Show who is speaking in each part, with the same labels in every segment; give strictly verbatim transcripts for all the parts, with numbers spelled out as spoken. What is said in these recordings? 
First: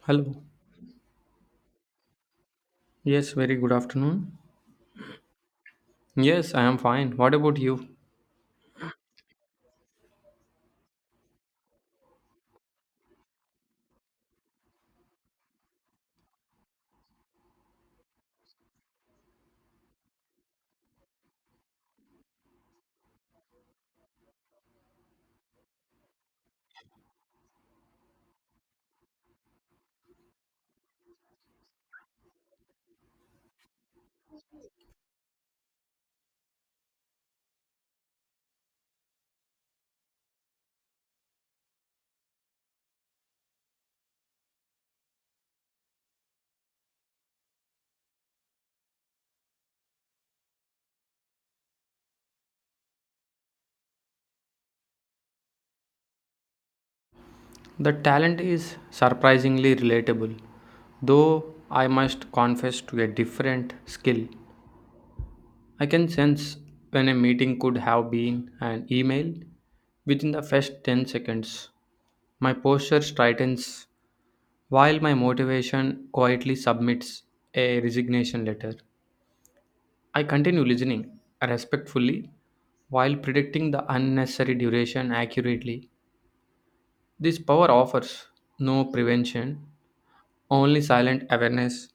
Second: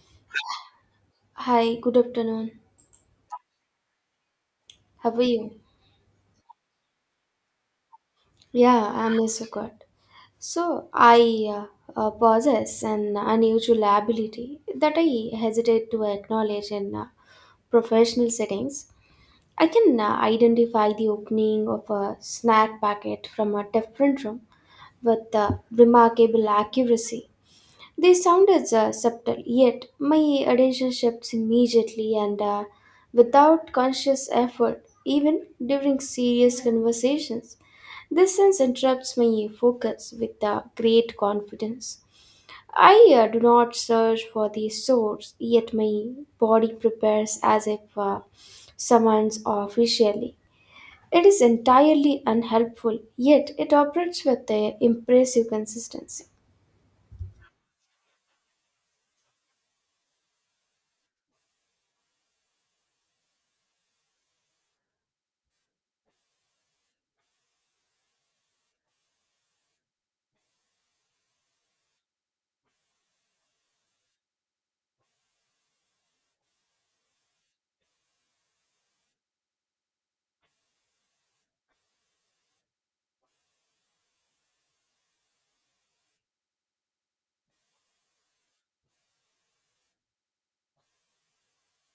Speaker 1: Hello.
Speaker 2: Hi, good afternoon.
Speaker 1: Yes, very good afternoon.
Speaker 2: How are you?
Speaker 1: Yes, I am fine. What about you?
Speaker 2: Yeah, I'm also good. So, I uh, uh, possess an unusual ability that I hesitate to acknowledge in uh, professional settings. I can uh, identify the opening of a snack packet from a different room with uh, remarkable accuracy. They sounded uh, subtle, yet my attention shifts immediately and uh, without conscious effort, even during serious conversations. This sense interrupts my focus with uh, great confidence. I uh, do not search for the source, yet my body prepares as if uh, summons officially. It is entirely unhelpful, yet it operates with uh, impressive consistency.
Speaker 1: The talent is surprisingly relatable, though I must confess to a different skill. I can sense when a meeting could have been an email within the first ten seconds. My posture straightens while my motivation quietly submits a resignation letter. I continue listening respectfully while predicting the unnecessary duration accurately. This power offers no prevention, only silent awareness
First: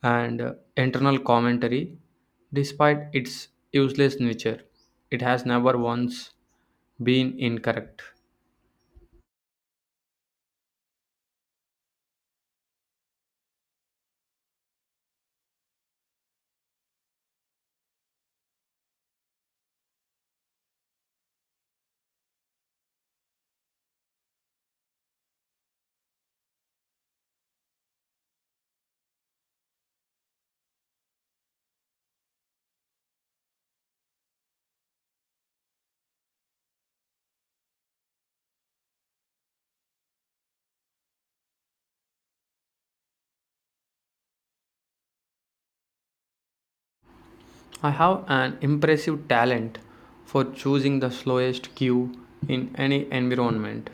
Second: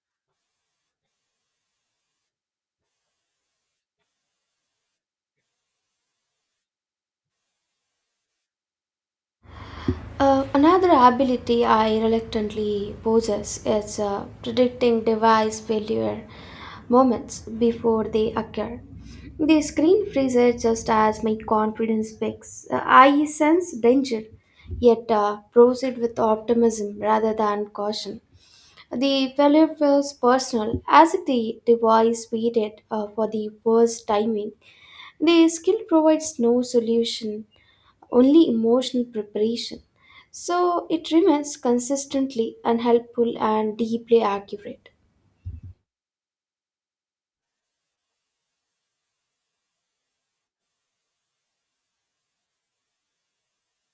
Speaker 1: and uh, internal commentary. Despite its useless nature, it has never once been incorrect.
Speaker 2: Uh, another ability I reluctantly possess is uh, predicting device failure moments before they occur. The screen freezes just as my confidence peaks. Uh, I sense danger, yet uh, proceed with optimism rather than caution. The failure feels personal, as if the device waited uh, for the worst timing. The skill provides no solution, only emotional preparation. So it remains consistently unhelpful and deeply accurate.
Speaker 1: I have an impressive talent for choosing the slowest cue in any environment,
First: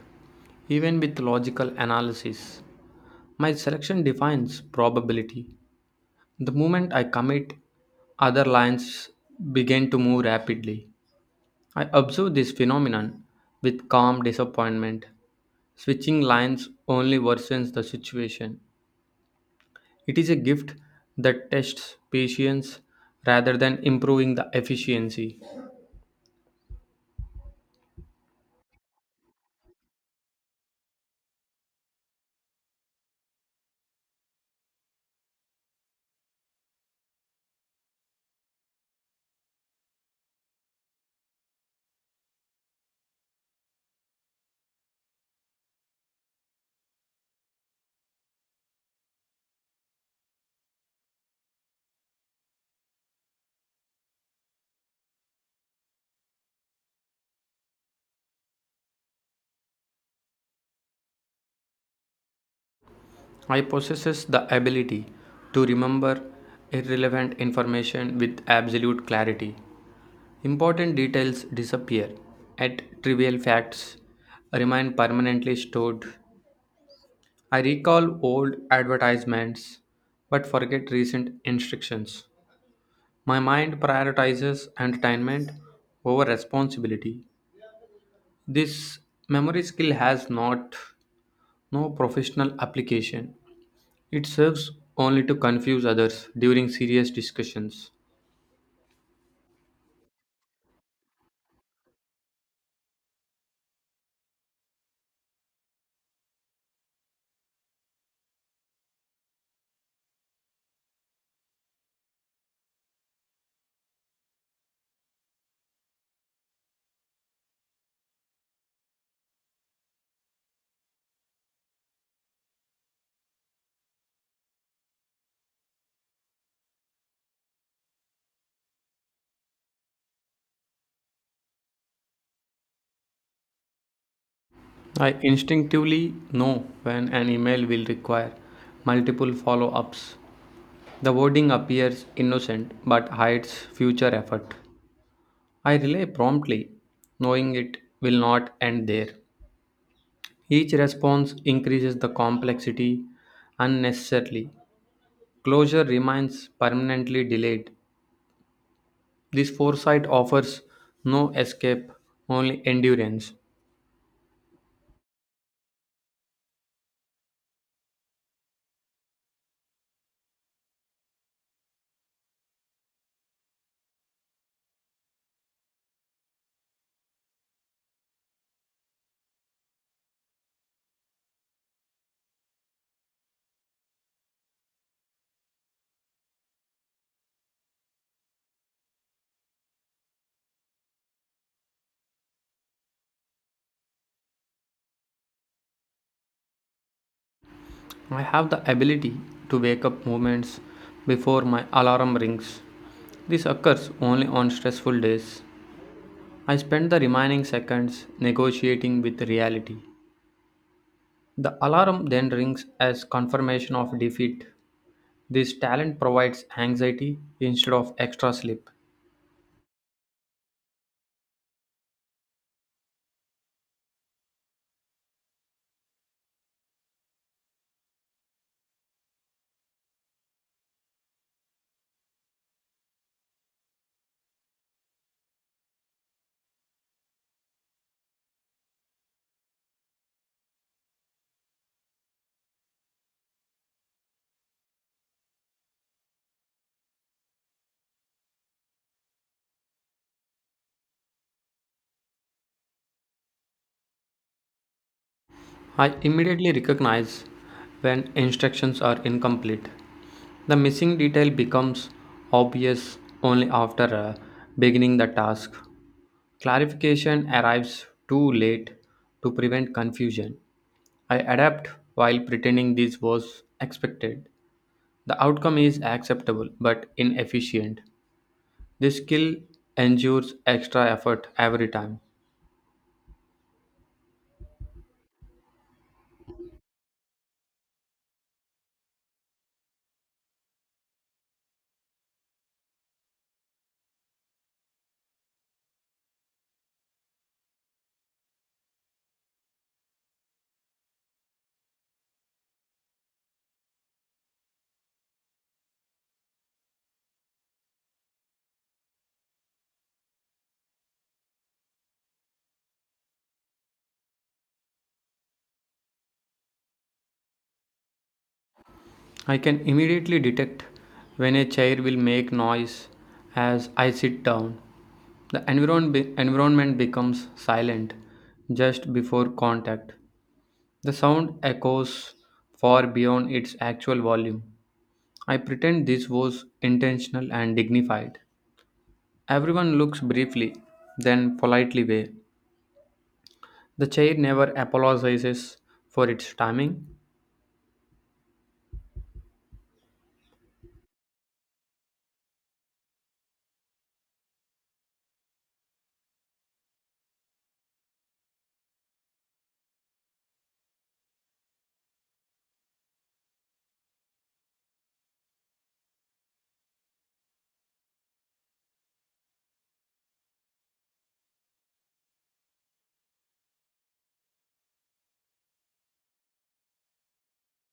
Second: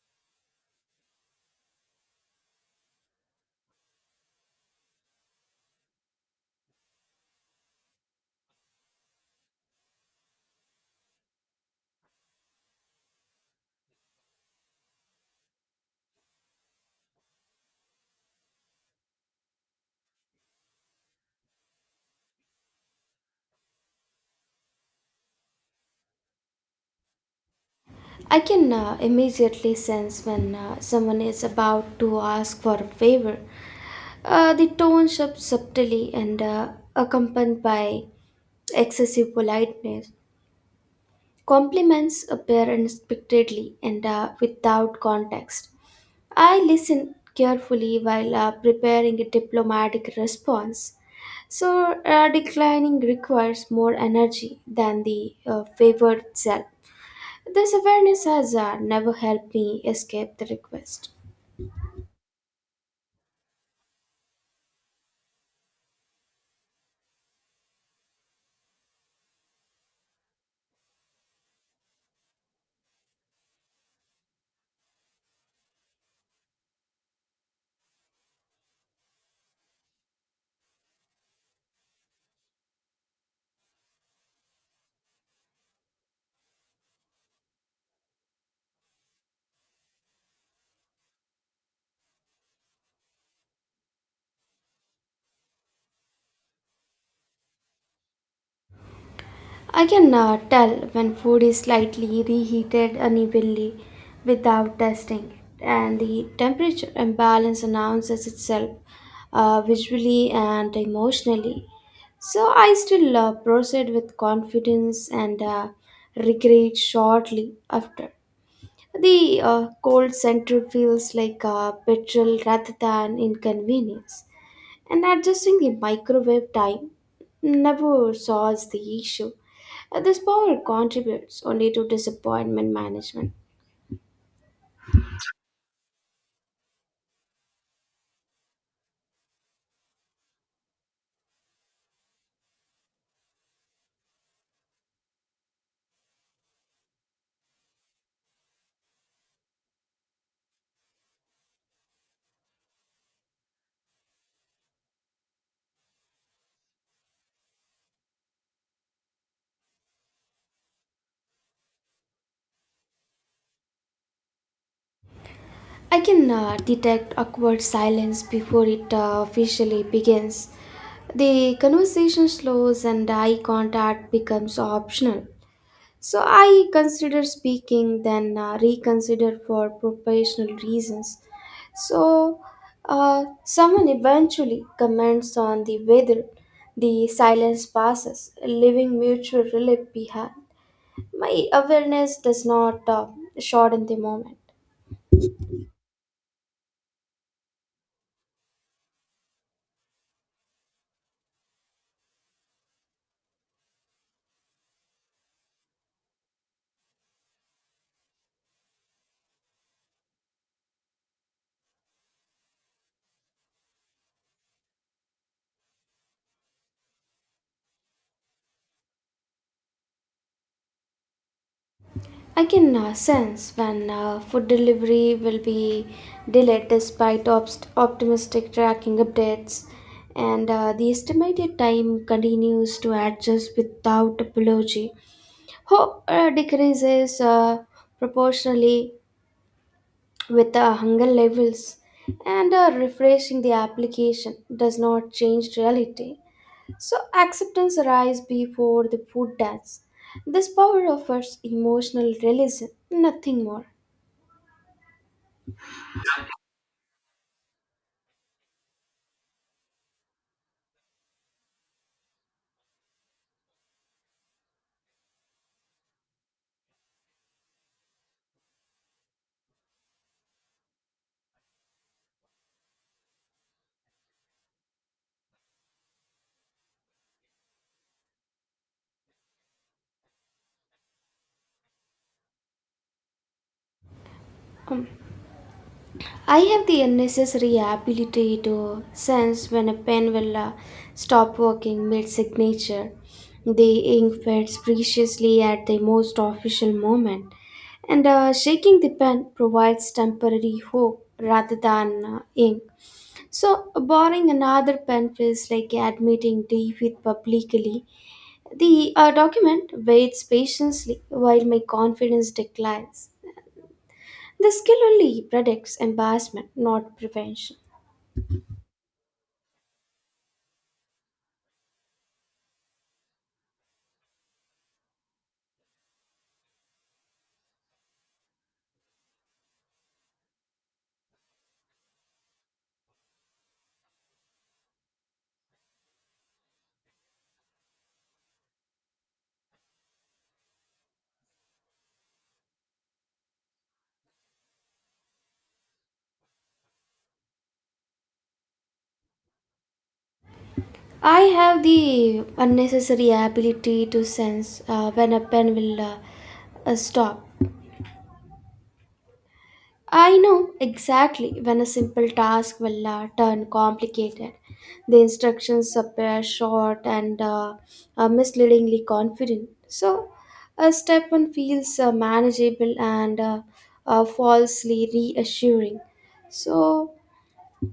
Speaker 1: even with logical analysis. My selection defines probability. The moment I commit, other lines begin to move rapidly. I observe this phenomenon with calm disappointment. Switching lines only worsens the situation. It is a gift that tests patience rather than improving the efficiency.
Speaker 2: I can uh, immediately sense when uh, someone is about to ask for a favor. Uh, the tone shifts subtly and uh, accompanied by excessive politeness. Compliments appear unexpectedly and uh, without context. I listen carefully while uh, preparing a diplomatic response. So, uh, declining requires more energy than the uh, favored self. This awareness has uh, never helped me escape the request.
Speaker 1: I possesses the ability to remember irrelevant information with absolute clarity. Important details disappear, yet trivial facts remain permanently stored. I recall old advertisements but forget recent instructions. My mind prioritizes entertainment over responsibility. This memory skill has not no professional application. It serves only to confuse others during serious discussions.
Speaker 2: I can uh, tell when food is slightly reheated unevenly without testing it, and the temperature imbalance announces itself uh, visually and emotionally. So, I still uh, proceed with confidence and uh, regret shortly after. The uh, cold center feels like a betrayal rather than inconvenience, and adjusting the microwave time never solves the issue. Uh, This power contributes only to disappointment management.
Speaker 1: I instinctively know when an email will require multiple follow ups. The wording appears innocent but hides future effort. I relay promptly, knowing it will not end there. Each response increases the complexity unnecessarily. Closure remains permanently delayed. This foresight offers no escape, only endurance.
Speaker 2: I can uh, detect awkward silence before it uh, officially begins. The conversation slows and eye contact becomes optional. So I consider speaking, then uh, reconsider for professional reasons. So, uh, someone eventually comments on the weather. The silence passes, leaving mutual relief behind. My awareness does not uh, shorten the moment.
Speaker 1: I have the ability to wake up moments before my alarm rings. This occurs only on stressful days. I spend the remaining seconds negotiating with reality. The alarm then rings as confirmation of defeat. This talent provides anxiety instead of extra sleep.
Speaker 2: I can uh, sense when uh, food delivery will be delayed despite obst- optimistic tracking updates, and uh, the estimated time continues to adjust without apology. Hope uh, decreases uh, proportionally with the hunger levels, and uh, refreshing the application does not change reality. So acceptance arises before the food does. This power offers emotional realism, nothing more.
Speaker 1: I immediately recognize when instructions are incomplete. The missing detail becomes obvious only after uh, beginning the task. Clarification arrives too late to prevent confusion. I adapt while pretending this was expected. The outcome is acceptable but inefficient. This skill endures extra effort every time.
Speaker 2: Um, I have the unnecessary ability to sense when a pen will uh, stop working mid signature. The ink fades preciously at the most official moment. And uh, shaking the pen provides temporary hope rather than uh, ink. So, borrowing another pen feels like admitting defeat publicly. The uh, document waits patiently while my confidence declines. The skill only predicts embarrassment, not prevention.
Speaker 1: I can immediately detect when a chair will make noise as I sit down. The environ- be- environment becomes silent just before contact. The sound echoes far beyond its actual volume. I pretend this was intentional and dignified. Everyone looks briefly, then politely away. The chair never apologizes for its timing.
Speaker 2: I have the unnecessary ability to sense uh, when a pen will uh, uh, stop. I know exactly when a simple task will uh, turn complicated. The instructions appear short and uh, uh, misleadingly confident. So, a step one feels uh, manageable and uh, uh, falsely reassuring. So,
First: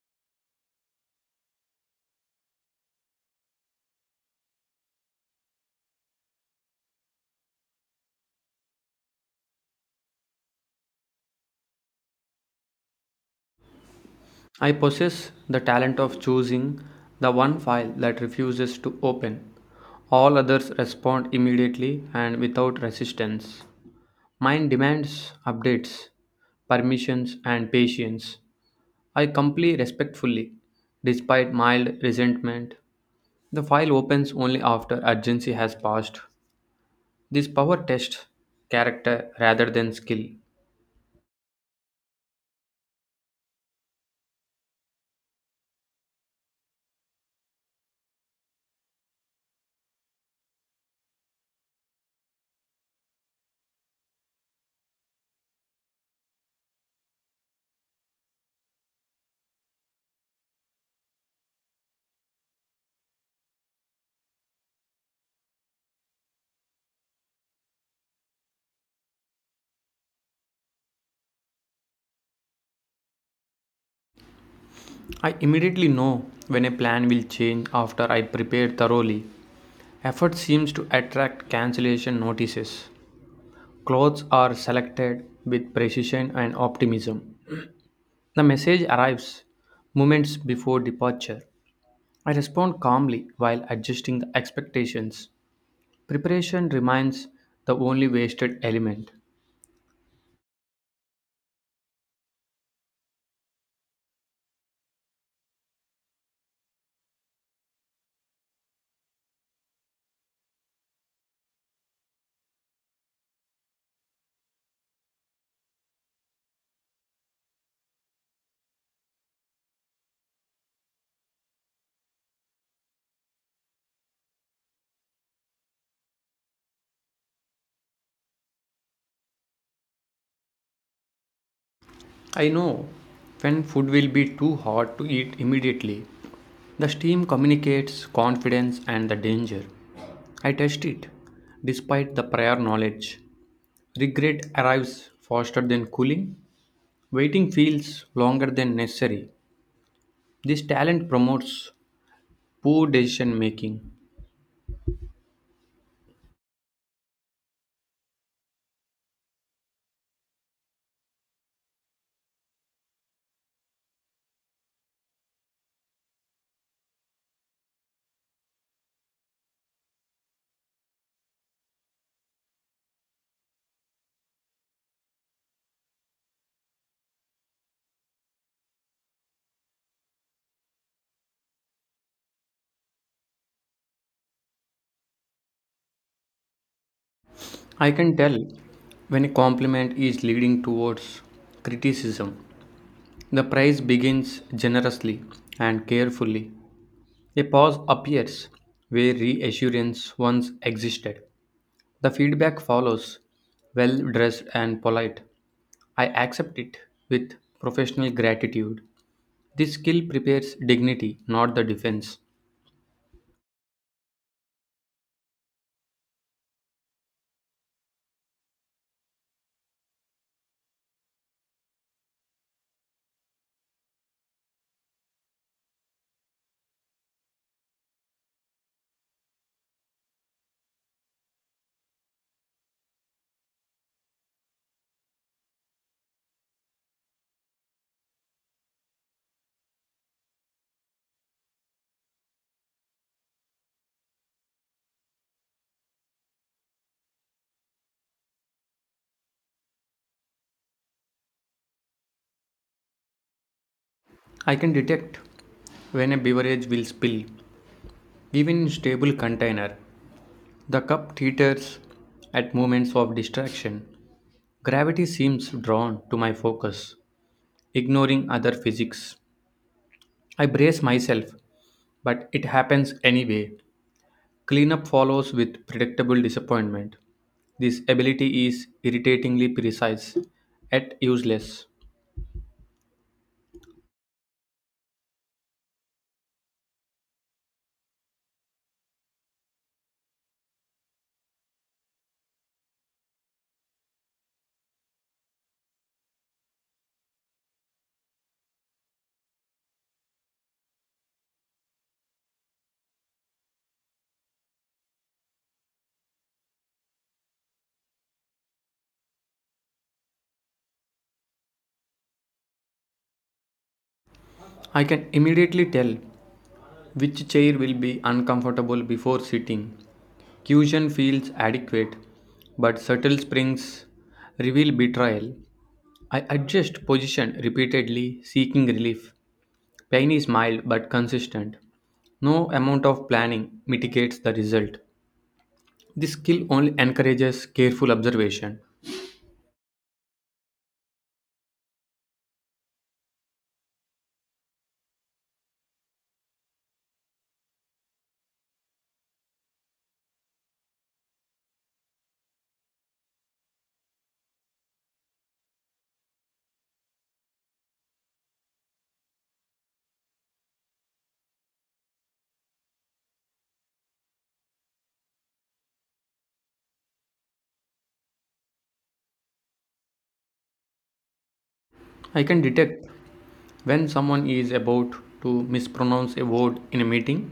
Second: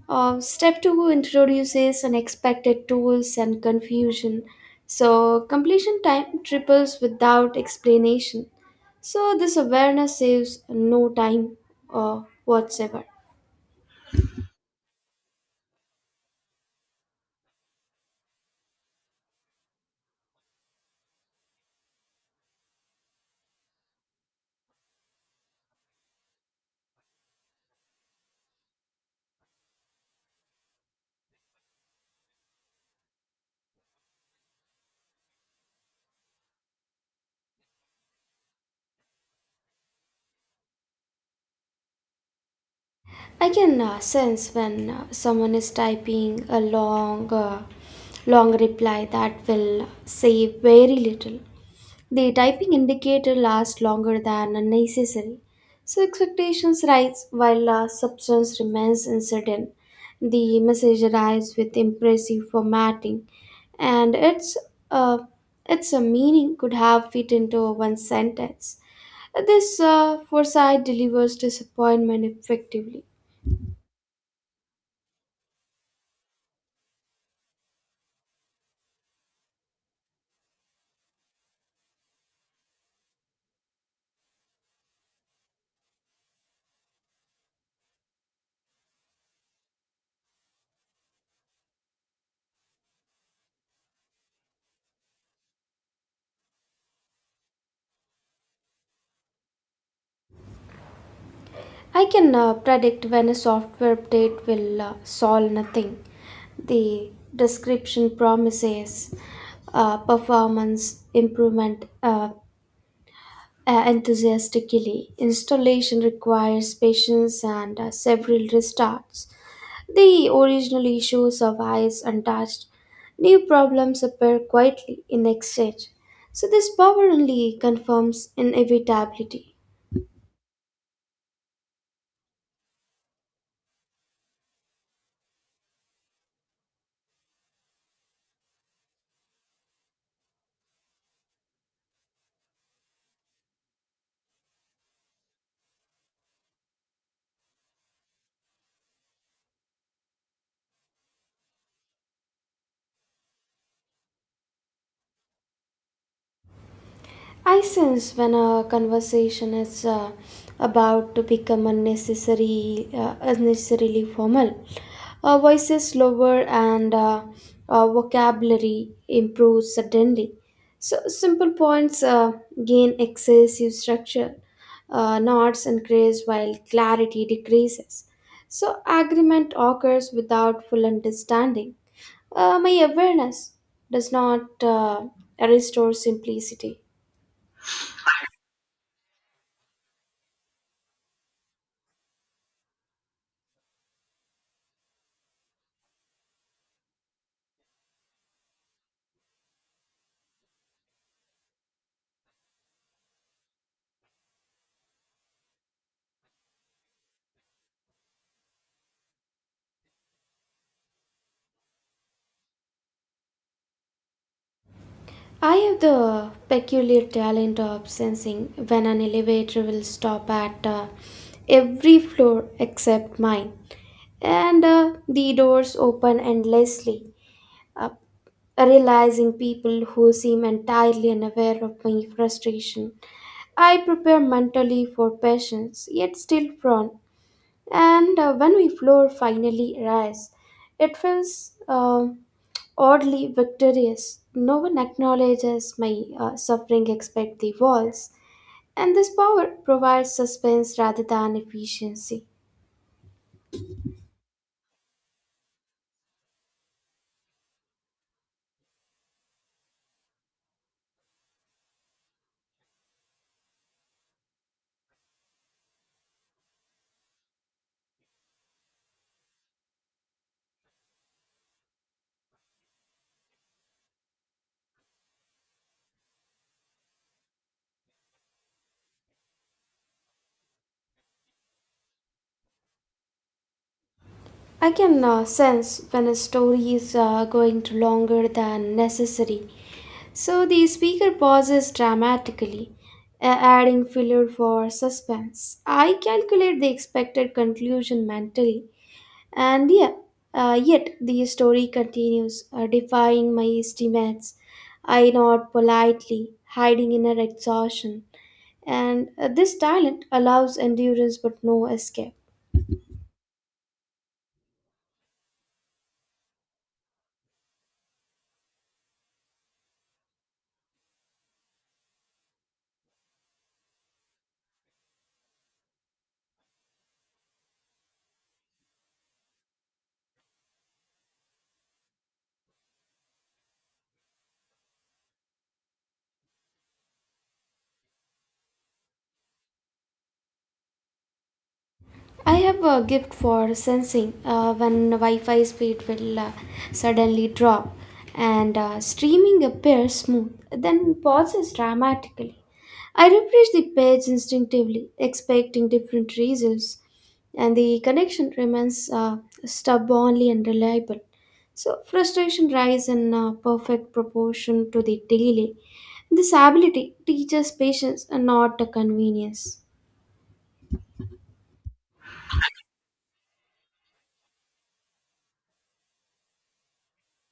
Speaker 2: uh, step two introduces unexpected tools and confusion. So, completion time triples without explanation. So this awareness saves no time uh, whatsoever.
Speaker 1: I possess the talent of choosing the one file that refuses to open. All others respond immediately and without resistance. Mine demands updates, permissions, and patience. I comply respectfully, despite mild resentment. The file opens only after urgency has passed. This power tests character rather than skill.
Speaker 2: I can uh, sense when uh, someone is typing a long, uh, long reply that will save very little. The typing indicator lasts longer than unnecessary, so expectations rise while uh, substance remains uncertain. The message arrives with impressive formatting, and its uh, its uh, meaning could have fit into one sentence. This uh, foresight delivers disappointment effectively.
Speaker 1: I immediately know when a plan will change after I prepare thoroughly. Effort seems to attract cancellation notices. Clothes are selected with precision and optimism. The message arrives moments before departure. I respond calmly while adjusting the expectations. Preparation remains the only wasted element.
Speaker 2: I can uh, predict when a software update will uh, solve nothing. The description promises uh, performance improvement uh, uh, enthusiastically. Installation requires patience and uh, several restarts. The original issue survives untouched. New problems appear quietly in exchange. So, this power only confirms inevitability.
Speaker 1: I know when food will be too hot to eat immediately. The steam communicates confidence and the danger. I test it despite the prior knowledge. Regret arrives faster than cooling. Waiting feels longer than necessary. This talent promotes poor decision making.
Speaker 2: I sense when a conversation is uh, about to become unnecessary, uh, unnecessarily formal, uh, voices lower and uh, uh, vocabulary improves suddenly. So simple points uh, gain excessive structure. Uh, knots increase while clarity decreases. So agreement occurs without full understanding. Uh, my awareness does not uh, restore simplicity.
Speaker 1: I can tell when a compliment is leading towards criticism. The praise begins generously and carefully. A pause appears where reassurance once existed. The feedback follows, well dressed and polite. I accept it with professional gratitude. This skill prepares dignity, not the defense.
Speaker 2: I have the peculiar talent of sensing when an elevator will stop at uh, every floor except mine, and uh, the doors open endlessly, uh, realizing people who seem entirely unaware of my frustration. I prepare mentally for patience, yet still frown, and uh, when we floor finally arrives, it feels uh, oddly victorious. No one acknowledges my uh, suffering except the walls, and this power provides suspense rather than efficiency.
Speaker 1: I can detect when a beverage will spill, even in stable container. The cup teeters at moments of distraction. Gravity seems drawn to my focus, ignoring other physics. I brace myself, but it happens anyway. Cleanup follows with predictable disappointment. This ability is irritatingly precise, yet useless.
Speaker 2: I can uh, sense when a story is uh, going to longer than necessary. So the speaker pauses dramatically, a- adding filler for suspense. I calculate the expected conclusion mentally. And yeah, uh, yet the story continues, uh, defying my estimates. I nod politely, hiding inner exhaustion. And uh, this talent allows endurance but no escape.
Speaker 1: I can immediately tell which chair will be uncomfortable before sitting. Cushion feels adequate, but subtle springs reveal betrayal. I adjust position repeatedly, seeking relief. Pain is mild but consistent. No amount of planning mitigates the result. This skill only encourages careful observation.
Speaker 2: I have a gift for sensing uh, when Wi Fi speed will uh, suddenly drop, and uh, streaming appears smooth, then pauses dramatically. I refresh the page instinctively, expecting different results, and the connection remains uh, stubbornly unreliable. So, frustration rises in uh, perfect proportion to the delay. This ability teaches patience and not uh, convenience.
Speaker 1: I can detect when someone is about to mispronounce a word in a meeting.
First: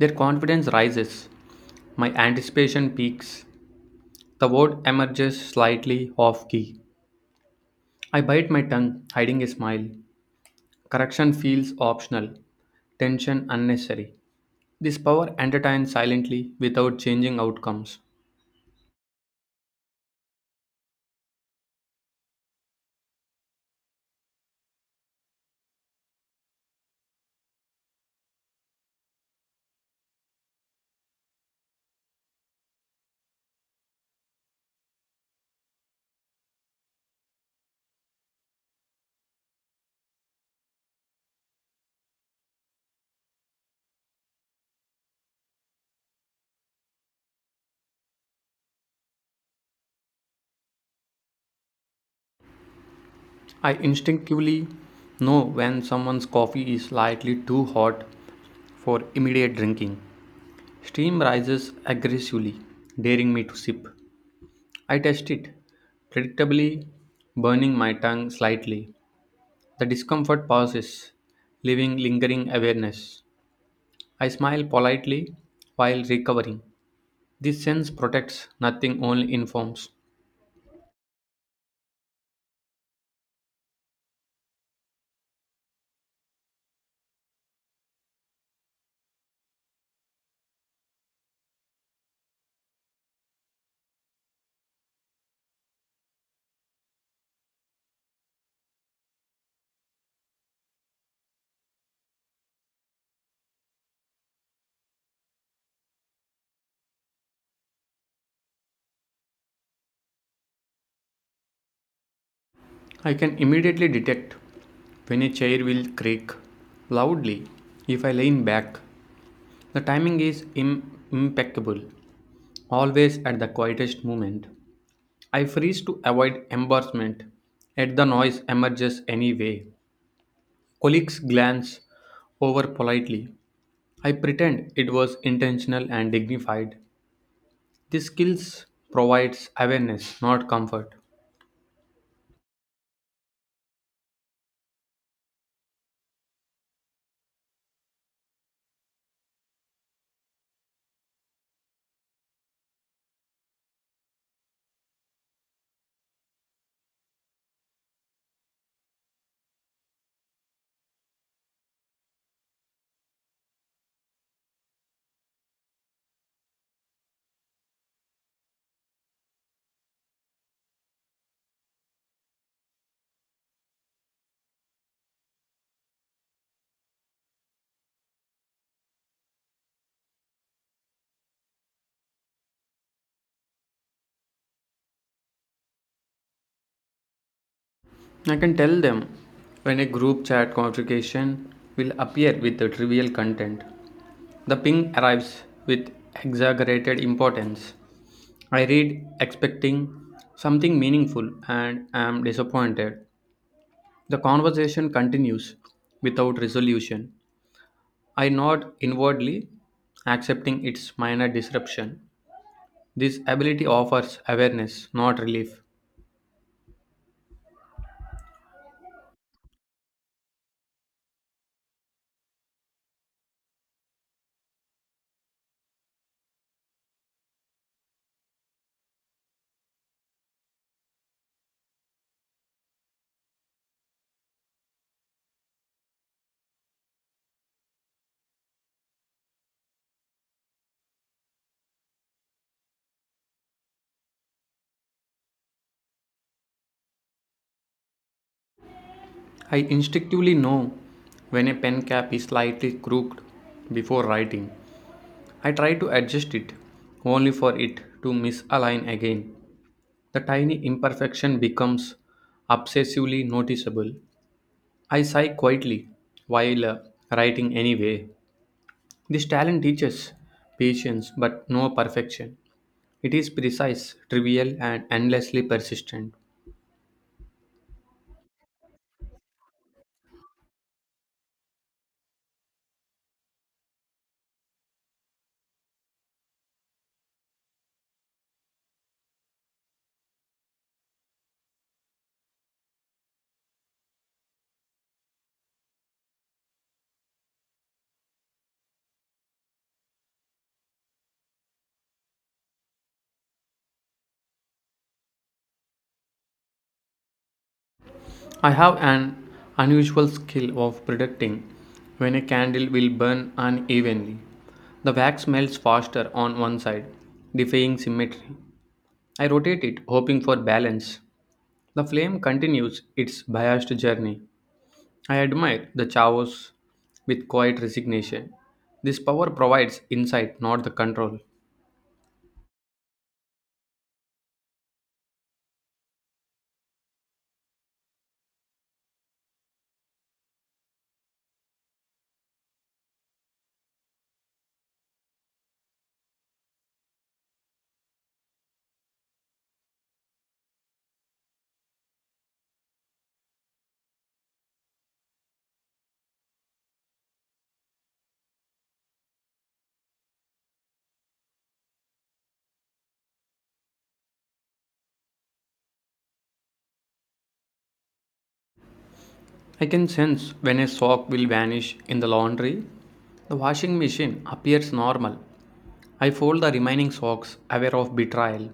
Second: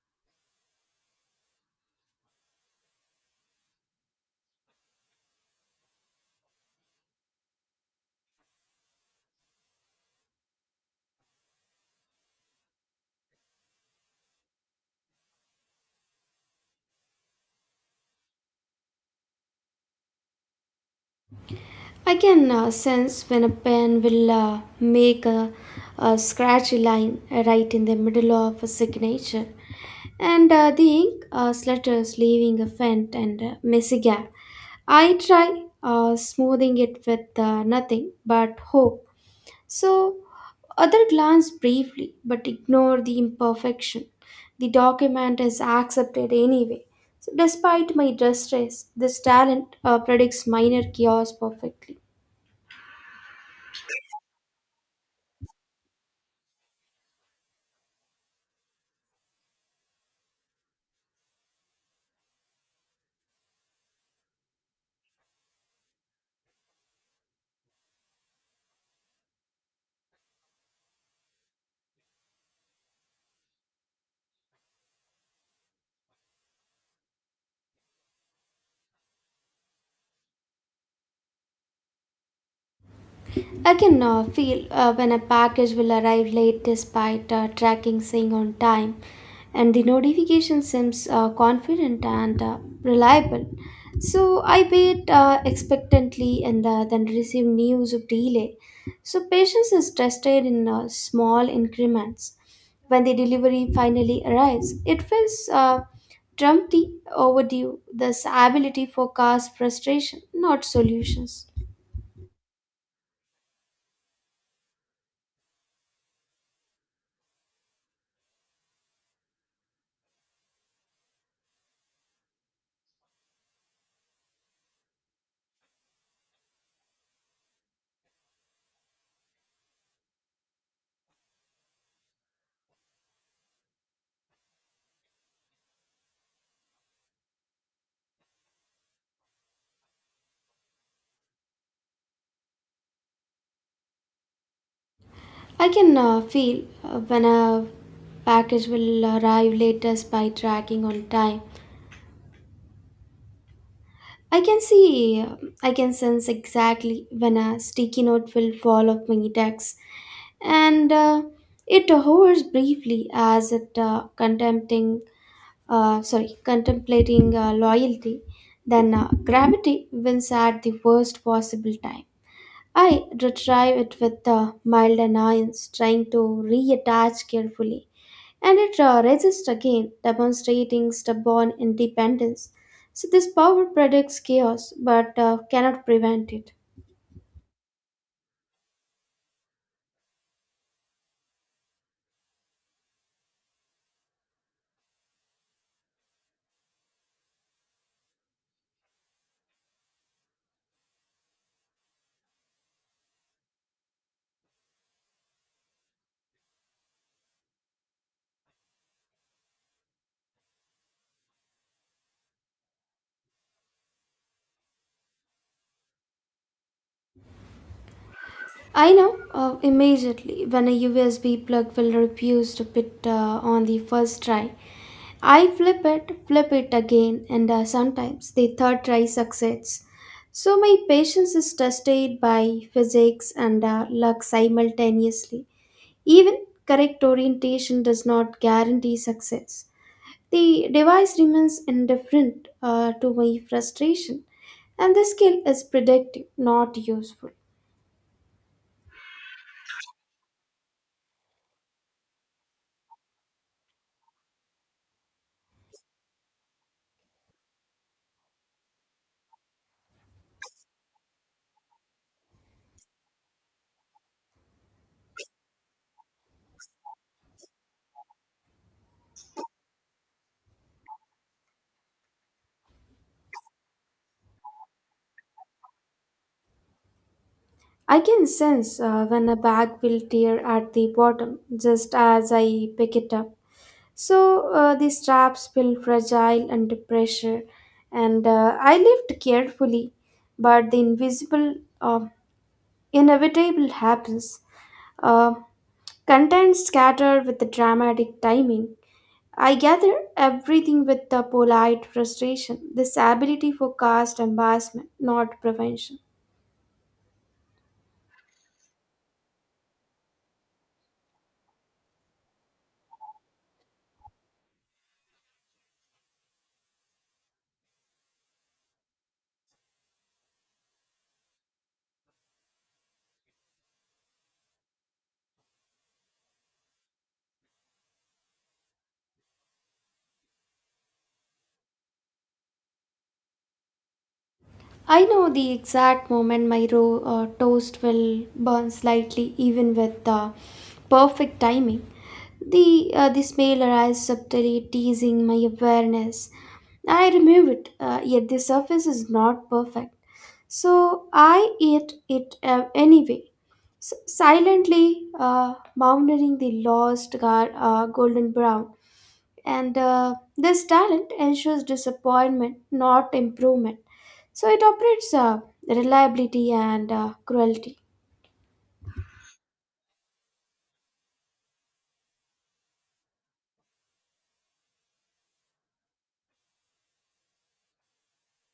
Speaker 1: Their confidence rises, my anticipation peaks, the word emerges slightly off key. I bite my tongue, hiding a smile. Correction feels optional, tension unnecessary. This power entertains silently without changing outcomes.
Speaker 2: I can uh, sense when a pen will uh, make a, a scratchy line right in the middle of a signature, and uh, the ink uh, slutters, leaving a faint and uh, messy gap. I try uh, smoothing it with uh, nothing but hope. So, other glance briefly but ignore the imperfection. The document is accepted anyway. So, despite my distress, this talent uh, predicts minor chaos perfectly.
Speaker 1: I instinctively know when someone's coffee is slightly too hot for immediate drinking. Steam rises aggressively, daring me to sip. I test it, predictably burning my tongue slightly. The discomfort passes, leaving lingering awareness. I smile politely while recovering. This sense protects, nothing only informs.
Speaker 2: I can uh, feel uh, when a package will arrive late despite uh, tracking saying on time, and the notification seems uh, confident and uh, reliable. So I wait uh, expectantly and uh, then receive news of delay. So patience is tested in uh, small increments. When the delivery finally arrives, it feels uh, trumpty overdue. This ability forecasts frustration, not solutions.
Speaker 1: I can immediately detect when a chair will creak loudly if I lean back. The timing is Im- impeccable, always at the quietest moment. I freeze to avoid embarrassment, yet the noise emerges anyway. Colleagues glance over politely, I pretend it was intentional and dignified. These skills provides awareness, not comfort.
Speaker 2: I can uh, feel uh, when a package will arrive latest by tracking on time. I can see, uh, I can sense exactly when a sticky note will fall off my desk, and uh, it hovers briefly as it uh, contempting, uh, sorry, contemplating uh, loyalty. Then uh, gravity wins at the worst possible time. I retrieve it with uh, mild annoyance, trying to reattach carefully, and it uh, resists again, demonstrating stubborn independence. So, this power predicts chaos but uh, cannot prevent it.
Speaker 1: I can tell them when a group chat notification will appear with the trivial content. The ping arrives with exaggerated importance. I read expecting something meaningful and am disappointed. The conversation continues without resolution. I nod inwardly, accepting its minor disruption. This ability offers awareness, not relief.
Speaker 2: I know uh, immediately when a U S B plug will refuse to fit uh, on the first try. I flip it, flip it again, and uh, sometimes the third try succeeds. So, my patience is tested by physics and uh, luck simultaneously. Even correct orientation does not guarantee success. The device remains indifferent uh, to my frustration, and the skill is predictive, not useful.
Speaker 1: I instinctively know when a pen cap is slightly crooked before writing. I try to adjust it, only for it to misalign again. The tiny imperfection becomes obsessively noticeable. I sigh quietly while uh, writing anyway. This talent teaches patience but no perfection. It is precise, trivial, and endlessly persistent.
Speaker 2: I can sense uh, when a bag will tear at the bottom just as I pick it up. So uh, the straps feel fragile under pressure, and uh, I lift carefully, but the invisible uh, inevitable happens. Uh, Contents scatter with the dramatic timing. I gather everything with the polite frustration. This ability for caste embarrassment, not prevention.
Speaker 1: I have an unusual skill of predicting when a candle will burn unevenly. The wax melts faster on one side, defying symmetry. I rotate it, hoping for balance. The flame continues its biased journey. I admire the chaos with quiet resignation. This power provides insight, not the control.
Speaker 2: I know the exact moment my ro- uh, toast will burn slightly, even with the perfect timing. The uh, the smell arrives subtly, teasing my awareness. I remove it, uh, yet the surface is not perfect. So I eat it uh, anyway, s- silently, uh, mountaining the lost gar- uh, golden brown, and uh, this talent ensures disappointment, not improvement. So it operates uh, reliability and uh, cruelty.
Speaker 1: I can sense when a sock will vanish in the laundry. The washing machine appears normal. I fold the remaining socks, aware of betrayal.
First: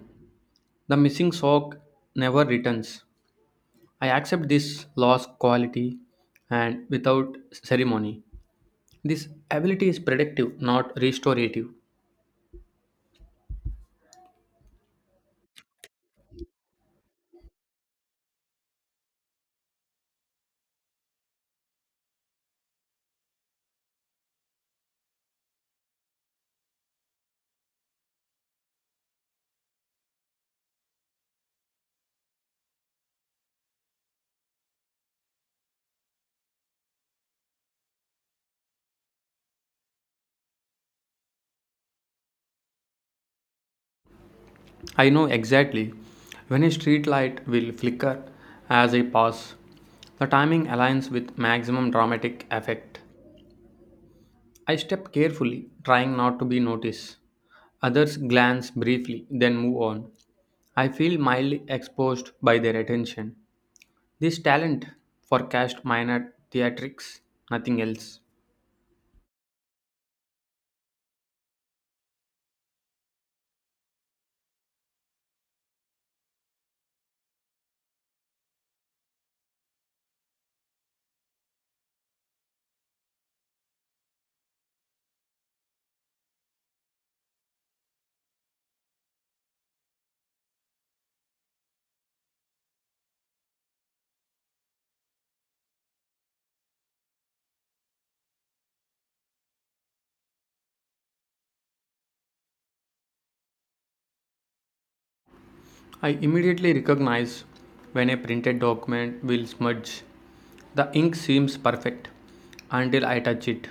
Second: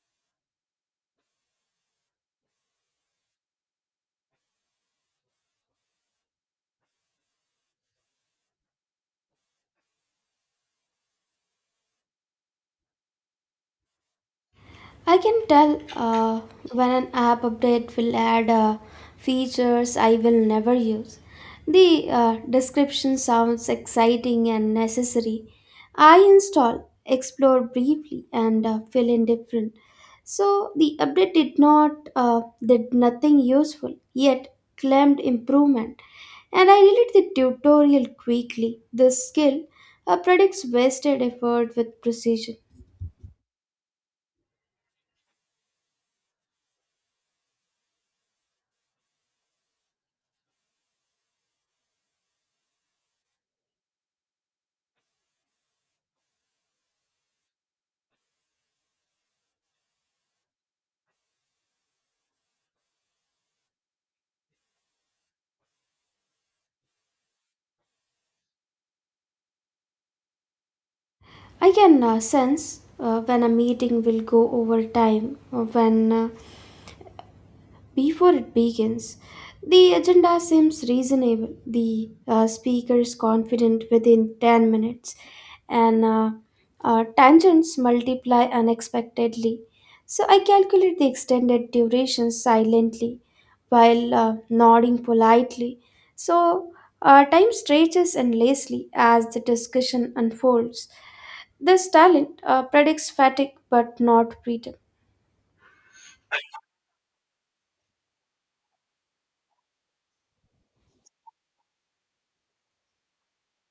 Speaker 1: The missing sock never returns. I accept this lost quality and without ceremony. This ability is predictive, not restorative.
Speaker 2: I can tell uh, when an app update will add uh, features I will never use. The uh, description sounds exciting and necessary. I install, explore briefly, and uh, feel indifferent. So the update did not uh, did nothing useful, yet claimed improvement. And I read the tutorial quickly. This skill uh, predicts wasted effort with precision.
Speaker 1: I know exactly when a street light will flicker as I pass. The timing aligns with maximum dramatic effect. I step carefully, trying not to be noticed. Others glance briefly, then move on. I feel mildly exposed by their attention. This talent forecast minor theatrics, nothing else.
Speaker 2: I can uh, sense uh, when a meeting will go over time, uh, when uh, before it begins, the agenda seems reasonable. The uh, speaker is confident within 10 minutes, and uh, uh, tangents multiply unexpectedly. So I calculate the extended duration silently while uh, nodding politely. So uh, time stretches endlessly as the discussion unfolds. This talent uh, predicts fatigue but not freedom.
Speaker 1: I immediately recognize when a printed document will smudge. The ink seems perfect until I touch it.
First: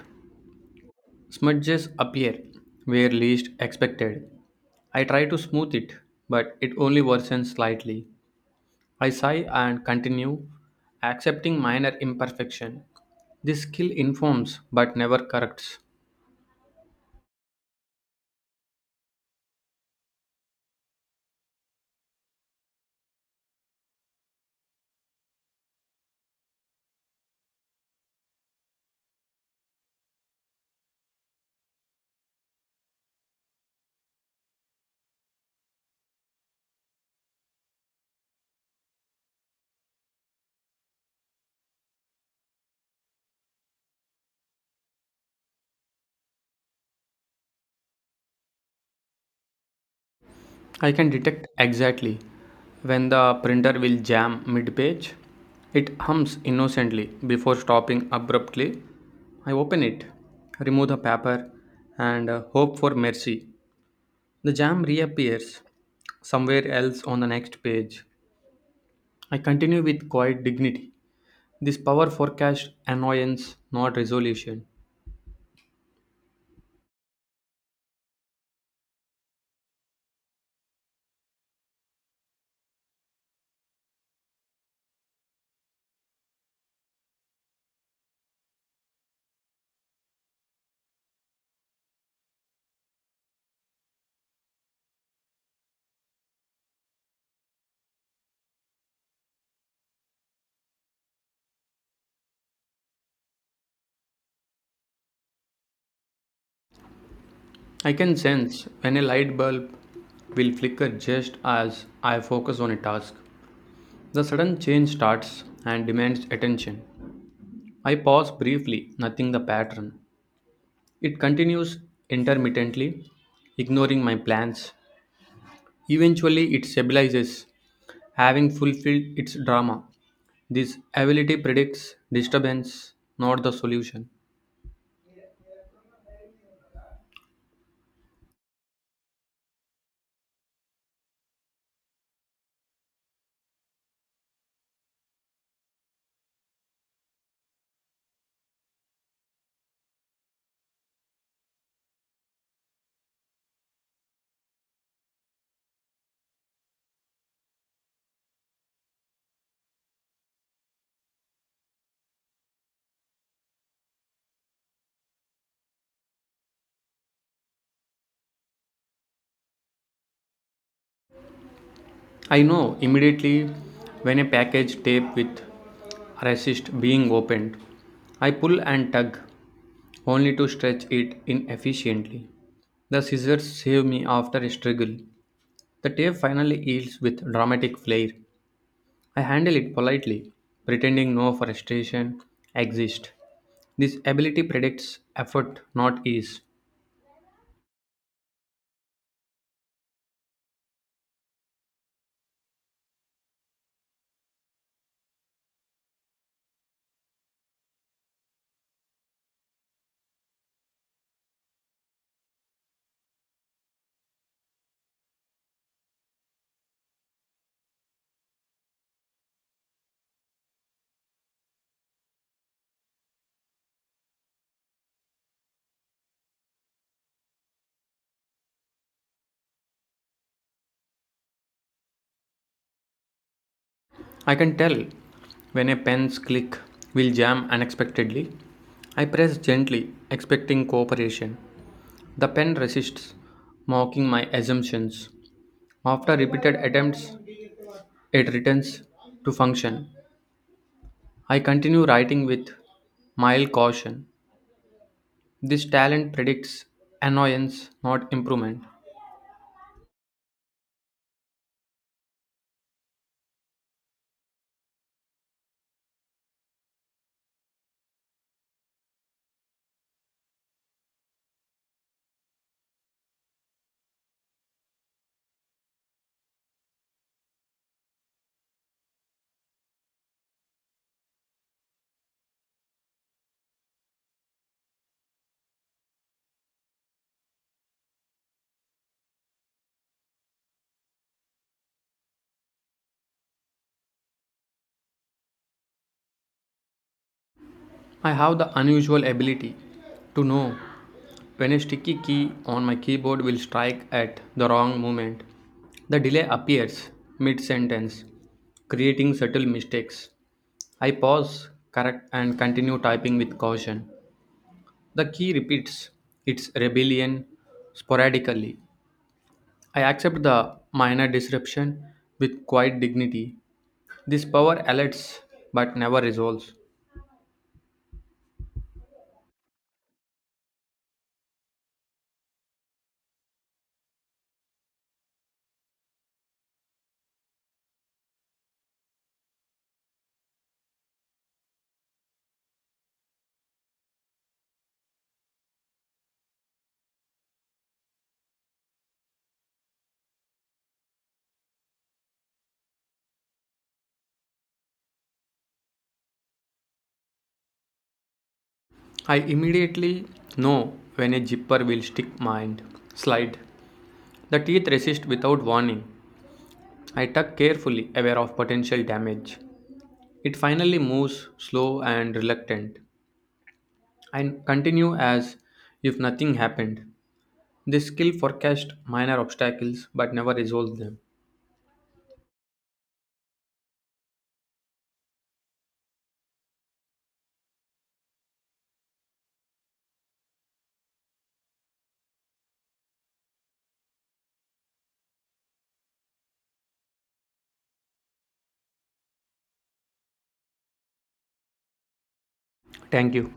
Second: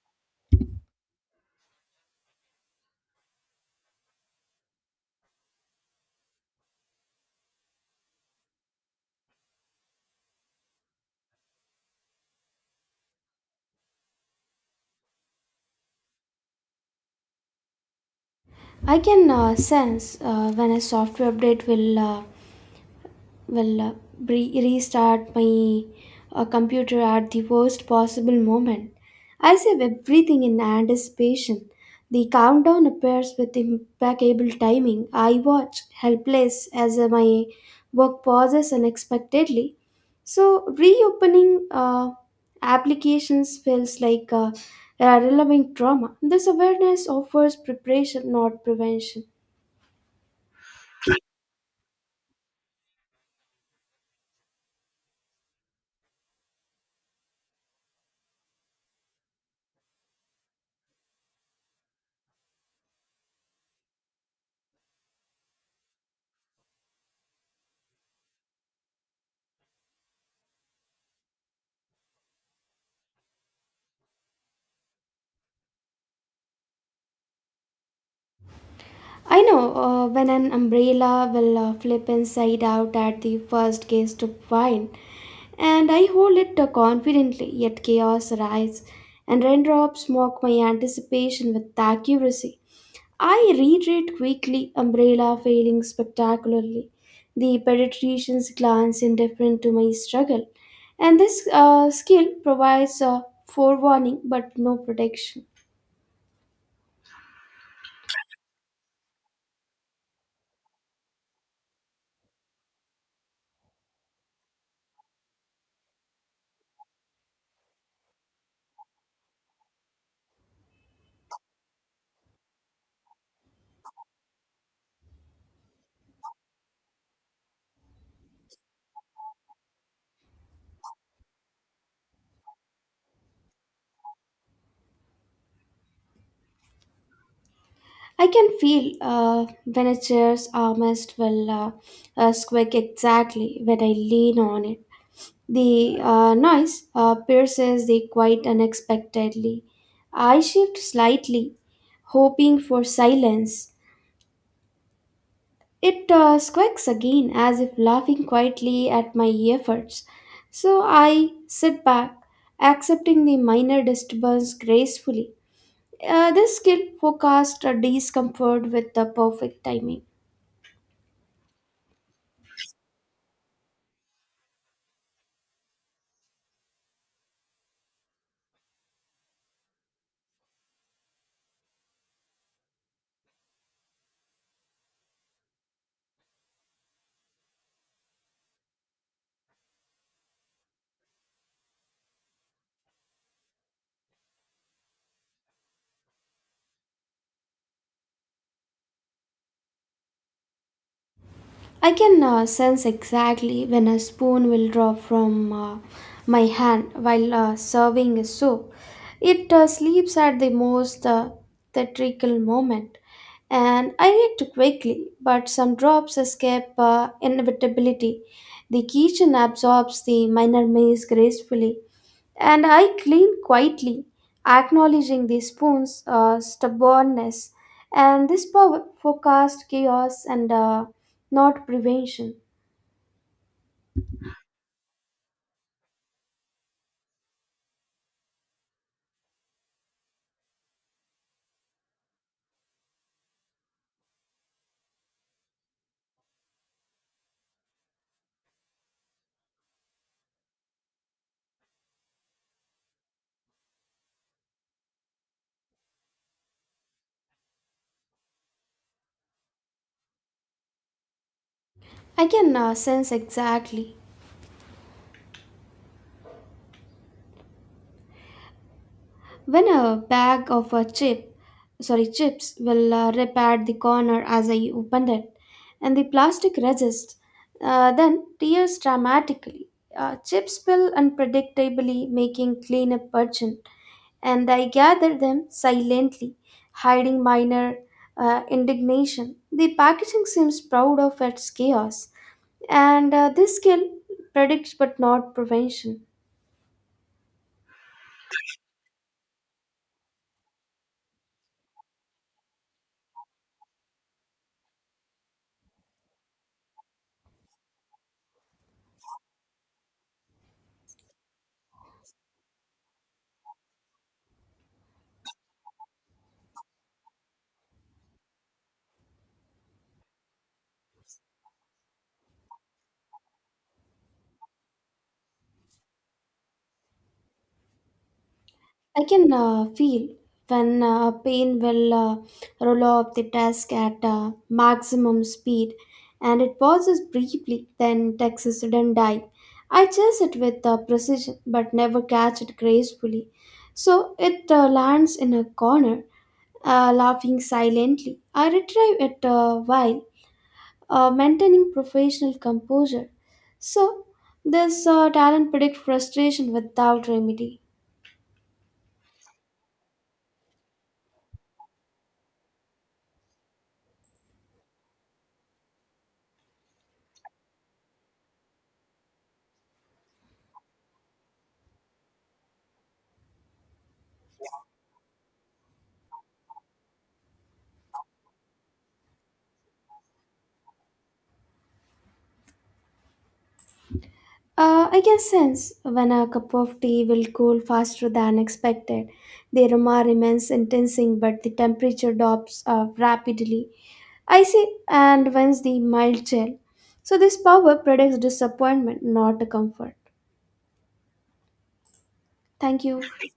Speaker 1: Smudges appear where least expected. I try to smooth it, but it only worsens slightly. I sigh and continue accepting minor imperfection. This skill informs but never corrects.
Speaker 2: I can uh, sense uh, when a software update will uh, will uh, re- restart my uh, computer at the worst possible moment. I save everything in anticipation. The countdown appears with impeccable timing. I watch helpless as uh, my work pauses unexpectedly. So reopening uh, applications feels like uh, a relevant trauma. This awareness offers preparation, not prevention.
Speaker 1: I can detect exactly when the printer will jam mid page. It hums innocently before stopping abruptly. I open it, remove the paper, and uh, hope for mercy. The jam reappears somewhere else on the next page. I continue with quiet dignity. This power forecast annoyance, not resolution.
Speaker 2: I know uh, when an umbrella will uh, flip inside out at the first gust of wind, and I hold it uh, confidently, yet chaos arises, and raindrops mock my anticipation with accuracy. I retreat quickly, umbrella failing spectacularly. The pediatricians glance indifferent to my struggle, and this uh, skill provides a forewarning but no protection.
Speaker 1: I can sense when a light bulb will flicker just as I focus on a task. The sudden change starts and demands attention. I pause briefly, noting the pattern. It continues intermittently, ignoring my plans. Eventually, it stabilizes, having fulfilled its drama. This ability predicts disturbance, not the solution.
Speaker 2: I can feel uh, when a chair's armrest will uh, uh, squeak exactly when I lean on it. The uh, noise uh, pierces the quiet unexpectedly. I shift slightly, hoping for silence. It uh, squeaks again as if laughing quietly at my efforts. So I sit back, accepting the minor disturbance gracefully. Uh, this skill forecasts a discomfort with the perfect timing.
Speaker 1: I know immediately when a package tape with resist being opened. I pull and tug, only to stretch it inefficiently. The scissors save me after a struggle. The tape finally yields with dramatic flair. I handle it politely, pretending no frustration exists. This ability predicts effort, not ease.
Speaker 2: I can uh, sense exactly when a spoon will drop from uh, my hand while uh, serving a soup. It uh, sleeps at the most uh, theatrical moment, and I react quickly, but some drops escape uh, inevitability. The kitchen absorbs the minor maze gracefully, and I clean quietly, acknowledging the spoon's uh, stubbornness. And this power forecast chaos and uh, not prevention.
Speaker 1: I can tell when a pen's click will jam unexpectedly. I press gently, expecting cooperation. The pen resists, mocking my assumptions. After repeated attempts, it returns to function. I continue writing with mild caution. This talent predicts annoyance, not improvement.
Speaker 2: I can uh, sense exactly when a bag of a chip, sorry, chips will uh, rip at the corner as I opened it, and the plastic resists. Uh, then tears dramatically. Uh, chips spill unpredictably, making cleanup urgent. And I gather them silently, hiding minor uh, indignation. The packaging seems proud of its chaos, and uh, this skill predicts but not prevention.
Speaker 1: I have the unusual ability to know when a sticky key on my keyboard will strike at the wrong moment. The delay appears mid sentence, creating subtle mistakes. I pause, correct, and continue typing with caution. The key repeats its rebellion sporadically. I accept the minor disruption with quiet dignity. This power alerts but never resolves.
Speaker 2: I can uh, feel when uh, pain will uh, roll off the desk at uh, maximum speed, and it pauses briefly, then takes a sudden dive. I chase it with uh, precision but never catch it gracefully. So it uh, lands in a corner, uh, laughing silently. I retrieve it uh, while uh, maintaining professional composure. So, this uh, talent predicts frustration without remedy.
Speaker 1: I immediately know when a zipper will stick mind. Slide. The teeth resist without warning. I tug carefully, aware of potential damage. It finally moves, slow and reluctant. I continue as if nothing happened. This skill forecast minor obstacles but never resolves them.
Speaker 2: Uh, I can sense when a cup of tea will cool faster than expected. The aroma remains intensing, but the temperature drops uh, rapidly. I see, and wins the mild chill. So, this power predicts disappointment, not comfort. Thank you.
Speaker 1: Thank you.